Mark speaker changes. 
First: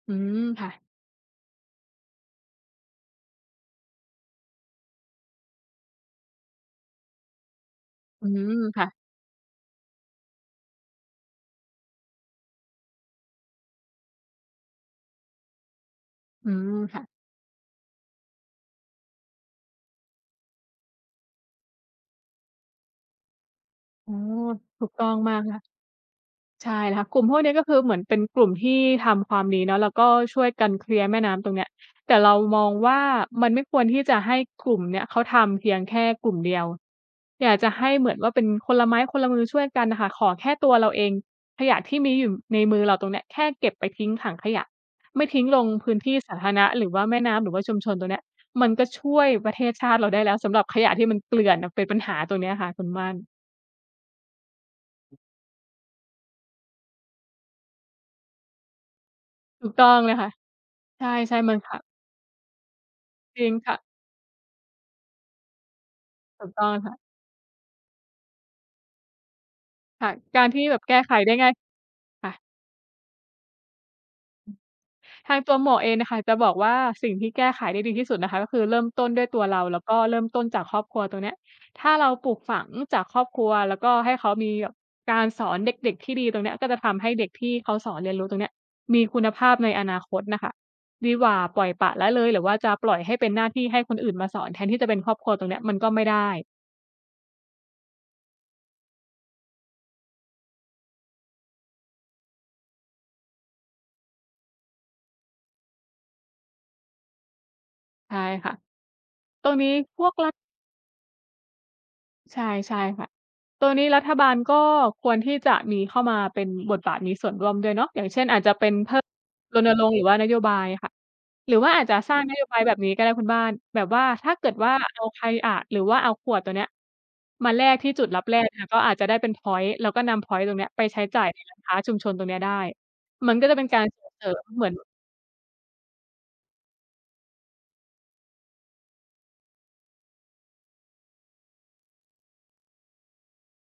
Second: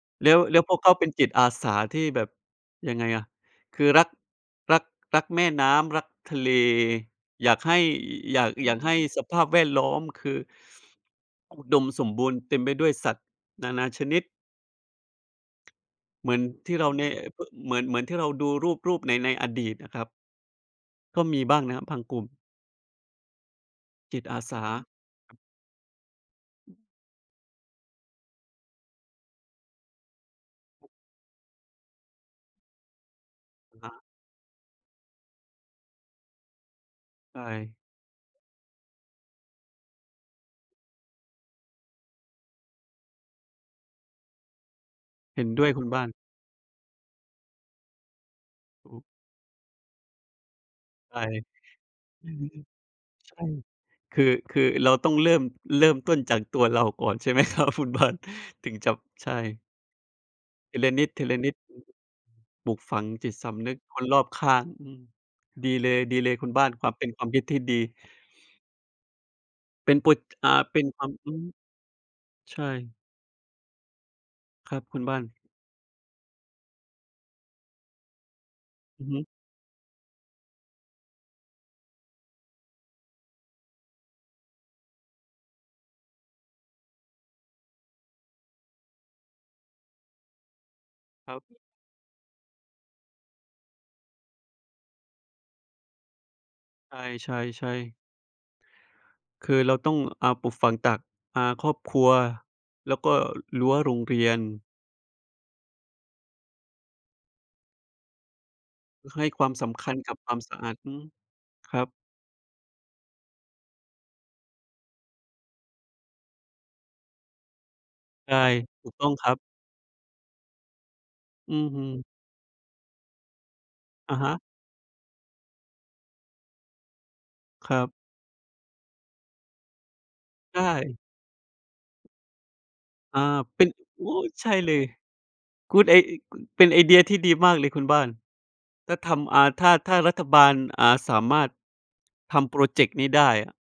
Speaker 1: อื
Speaker 2: แล้
Speaker 1: ม
Speaker 2: ว แล้
Speaker 1: ค
Speaker 2: ว
Speaker 1: ่
Speaker 2: พ
Speaker 1: ะ
Speaker 2: วกเขาเป็นจิตอาสาที่แบบ ยังไงอะ คือรัก รัก รักแม่น้ำ รักทะเล อยากให้
Speaker 1: อื
Speaker 2: อ อ อยาก
Speaker 1: ม
Speaker 2: อยาก
Speaker 1: ค่
Speaker 2: ให
Speaker 1: ะ
Speaker 2: ้สภาพแวดล้อม คือ อุดมสมบูรณ์ เต็มไปด้วยสัตว์นานาชนิด เหมือน
Speaker 1: อื
Speaker 2: ท
Speaker 1: ม
Speaker 2: ี่เรา
Speaker 1: ค่
Speaker 2: แ
Speaker 1: ะ
Speaker 2: นะ พ เหมือน เหมือนที่เราดูรูป รูปใน ในอดีตน่ะครับ ก็มีบ้างนะครับ พังกุม
Speaker 1: อ๋อ
Speaker 2: จิตอาสา
Speaker 1: ถูกต้อง
Speaker 2: ค
Speaker 1: ม
Speaker 2: ร
Speaker 1: า
Speaker 2: ับ
Speaker 1: กค่ะ ใช่แล้วค่ะ กลุ่มพวกนี้ก็คือเหมือนเป็นกลุ่มที่ทำความดีเนาะ แล้วก็ช่วยกันเคลียร์แม่น้ำตรงเนี้ย แต่เรามองว่ามันไม่ค
Speaker 2: อะ
Speaker 1: วร
Speaker 2: ฮะ
Speaker 1: ที่จะให้กลุ่มเนี้ยเขาทำเพียงแค่กลุ่มเดียว
Speaker 2: ใช่
Speaker 1: อยากจะให้เหมือนว่าเป็น คนละไม้คนละมือช่วยกันน่ะค่ะ ขอแค่ตัวเราเอง ขยะที่มีอยู่ในมือเราตรงเนี้ย แค่เก็บไปทิ้งถังขยะ ไม่ท
Speaker 2: เห
Speaker 1: ิ้
Speaker 2: ็
Speaker 1: ง
Speaker 2: น
Speaker 1: ล
Speaker 2: ด้
Speaker 1: ง
Speaker 2: วยคุ
Speaker 1: พ
Speaker 2: ณ
Speaker 1: ื้
Speaker 2: บ
Speaker 1: น
Speaker 2: ้า
Speaker 1: ท
Speaker 2: น
Speaker 1: ี่สาธารณะหรือว่าแม่น้ำ หรือว่าชุมชน ตรงเนี้ยมันก็
Speaker 2: อ
Speaker 1: ช
Speaker 2: ุ
Speaker 1: ่วยประเทศชาติเราได้แล้วสำหรับขยะที่ม
Speaker 2: ใช
Speaker 1: ัน
Speaker 2: ่
Speaker 1: เกลื่อนน่ะ เป็นปัญหา
Speaker 2: อื
Speaker 1: ตร
Speaker 2: อ
Speaker 1: ง
Speaker 2: ฮ
Speaker 1: เ
Speaker 2: ึ
Speaker 1: นี้ยค่ะคุณม่าน
Speaker 2: ใช่ คือ คือเราต้องเริ่ม เริ่มต้นจากตัวเราก่อนใช่ ไหมครับ คุณบ้าน ถึงจะ ใช่
Speaker 1: ถูกต้องเลยค่ะ
Speaker 2: ทีละ
Speaker 1: ใ
Speaker 2: นิ
Speaker 1: ช่ ๆ มั
Speaker 2: ด
Speaker 1: น ค
Speaker 2: ๆ อื
Speaker 1: ่
Speaker 2: อ
Speaker 1: ะ
Speaker 2: ปลูกฝังจิต
Speaker 1: จร
Speaker 2: ส
Speaker 1: ิง
Speaker 2: ำ
Speaker 1: ค
Speaker 2: นึ
Speaker 1: ่
Speaker 2: ก
Speaker 1: ะ
Speaker 2: คนรอบข้าง อือ ดีเลย
Speaker 1: ถ
Speaker 2: ๆ ค
Speaker 1: ู
Speaker 2: ุ
Speaker 1: ก
Speaker 2: ณบ
Speaker 1: ต
Speaker 2: ้า
Speaker 1: ้อ
Speaker 2: น
Speaker 1: ง
Speaker 2: ค
Speaker 1: ค
Speaker 2: วา
Speaker 1: ่
Speaker 2: ม
Speaker 1: ะ
Speaker 2: เป็นความคิดที่ดี เป็น
Speaker 1: ค
Speaker 2: โ
Speaker 1: ่
Speaker 2: ป
Speaker 1: ะ
Speaker 2: จ
Speaker 1: กา
Speaker 2: อ
Speaker 1: ร
Speaker 2: ่า
Speaker 1: ที่แ
Speaker 2: เ
Speaker 1: บ
Speaker 2: ป
Speaker 1: บ
Speaker 2: ็น
Speaker 1: แก
Speaker 2: ค
Speaker 1: ้
Speaker 2: วา
Speaker 1: ไข
Speaker 2: ม
Speaker 1: ไ
Speaker 2: อ
Speaker 1: ด
Speaker 2: ื
Speaker 1: ้
Speaker 2: อ
Speaker 1: ง่าย ค่ะ
Speaker 2: ใช่ ครับคุณบ้าน
Speaker 1: ทางตัวหมวกเองนะคะ จะบอกว่าสิ่งที่แก้ไขได้ดีที่สุดนะคะก็คือเริ่มต
Speaker 2: อื
Speaker 1: ้
Speaker 2: อ
Speaker 1: น
Speaker 2: ฮ
Speaker 1: ด้
Speaker 2: ึ
Speaker 1: วยตัวเรา แล้วก็เริ่มต้นจากครอบครัว ตรงเนี้ยถ้าเราปลูกฝังจากครอบครัว แล้วก็ให้เขามีแบบการสอนเด็ก ๆ ที่ดี ตรงเนี้ยก็จะทำให้เด็กที่เขาสอนเรียนรู้ตรงเนี้ย มีคุณ
Speaker 2: ค
Speaker 1: ภา
Speaker 2: รับ
Speaker 1: พในอนาคตน่ะค่ะ ดีกว
Speaker 2: คร
Speaker 1: ่า
Speaker 2: ั
Speaker 1: ปล่อย
Speaker 2: บ
Speaker 1: ปละละเลย หรือว่าจะปล่อยให้เป็นหน้าที่ให้คนอื่นมาสอนแทนที่จะเป็นครอบครัว ตรงเนี้ยมันก็ไม่ได้
Speaker 2: ใช่ ๆ ๆ คือเราต้อง อ่า ปลูกฝังตาก อ่า ครอบครัว แล้วก็รั้วโรงเรียน
Speaker 1: ใช่ค่ะ
Speaker 2: ห ให้คว
Speaker 1: ต
Speaker 2: า
Speaker 1: ร
Speaker 2: ม
Speaker 1: งน
Speaker 2: ส
Speaker 1: ี้
Speaker 2: ำคัญ
Speaker 1: พว
Speaker 2: ก
Speaker 1: ก
Speaker 2: ับ
Speaker 1: ร
Speaker 2: ค
Speaker 1: ั
Speaker 2: ว
Speaker 1: ฐ
Speaker 2: ามสะอาด อืม ครับ
Speaker 1: ใช่ ใช่ค่ะ ตัวนี้รัฐบาลก็ควรที่จะมีเข้ามาเป็น บทบาท มีส่วนร่วมด้วยเนาะ อย่างเช่น
Speaker 2: ใช
Speaker 1: อ
Speaker 2: ่
Speaker 1: าจจะเป็น
Speaker 2: ถู
Speaker 1: พ
Speaker 2: กต้องครับ
Speaker 1: รณรงค์ หรือว่านโยบายค่ะ หร
Speaker 2: อ
Speaker 1: ื
Speaker 2: ื
Speaker 1: อว
Speaker 2: อ
Speaker 1: ่า
Speaker 2: ฮ
Speaker 1: อ
Speaker 2: ึ
Speaker 1: าจจะสร้างนโยบายแบบนี้ก็ได้คุณบ้าน แบบว่า
Speaker 2: อะ
Speaker 1: ถ
Speaker 2: ฮ
Speaker 1: ้า
Speaker 2: ะ
Speaker 1: เกิดว่าเอาใคร อา หรือว่าเอาขวดตัวเนี้ยมาแล
Speaker 2: ค
Speaker 1: ก
Speaker 2: รั
Speaker 1: ที่
Speaker 2: บ
Speaker 1: จุดลับแลก ค่ะ ก็อาจจะได้เป็นพ็อยนต์ แล้วก็นำพ็อยนต์ตร
Speaker 2: ใช
Speaker 1: งเนี้ยไป
Speaker 2: ่
Speaker 1: ใช้จ่ายในร้านค้าชุมชนตรงเนี้ยได้
Speaker 2: อา
Speaker 1: มันก็จะ
Speaker 2: เ
Speaker 1: เ
Speaker 2: ป
Speaker 1: ป็
Speaker 2: ็น
Speaker 1: นการ ส
Speaker 2: โอ
Speaker 1: ่ง
Speaker 2: ้
Speaker 1: เสริม
Speaker 2: ใช่
Speaker 1: เหมือ
Speaker 2: เล
Speaker 1: น
Speaker 2: ย คุณเอง อ ค เป็นไอเดียที่ดีมากเลยคุณบ้าน ถ้าทำ อ่า ถ้า ถ้ารัฐบาล อ่า สามารถ ทำพรอเจกต์นี้ได้อะ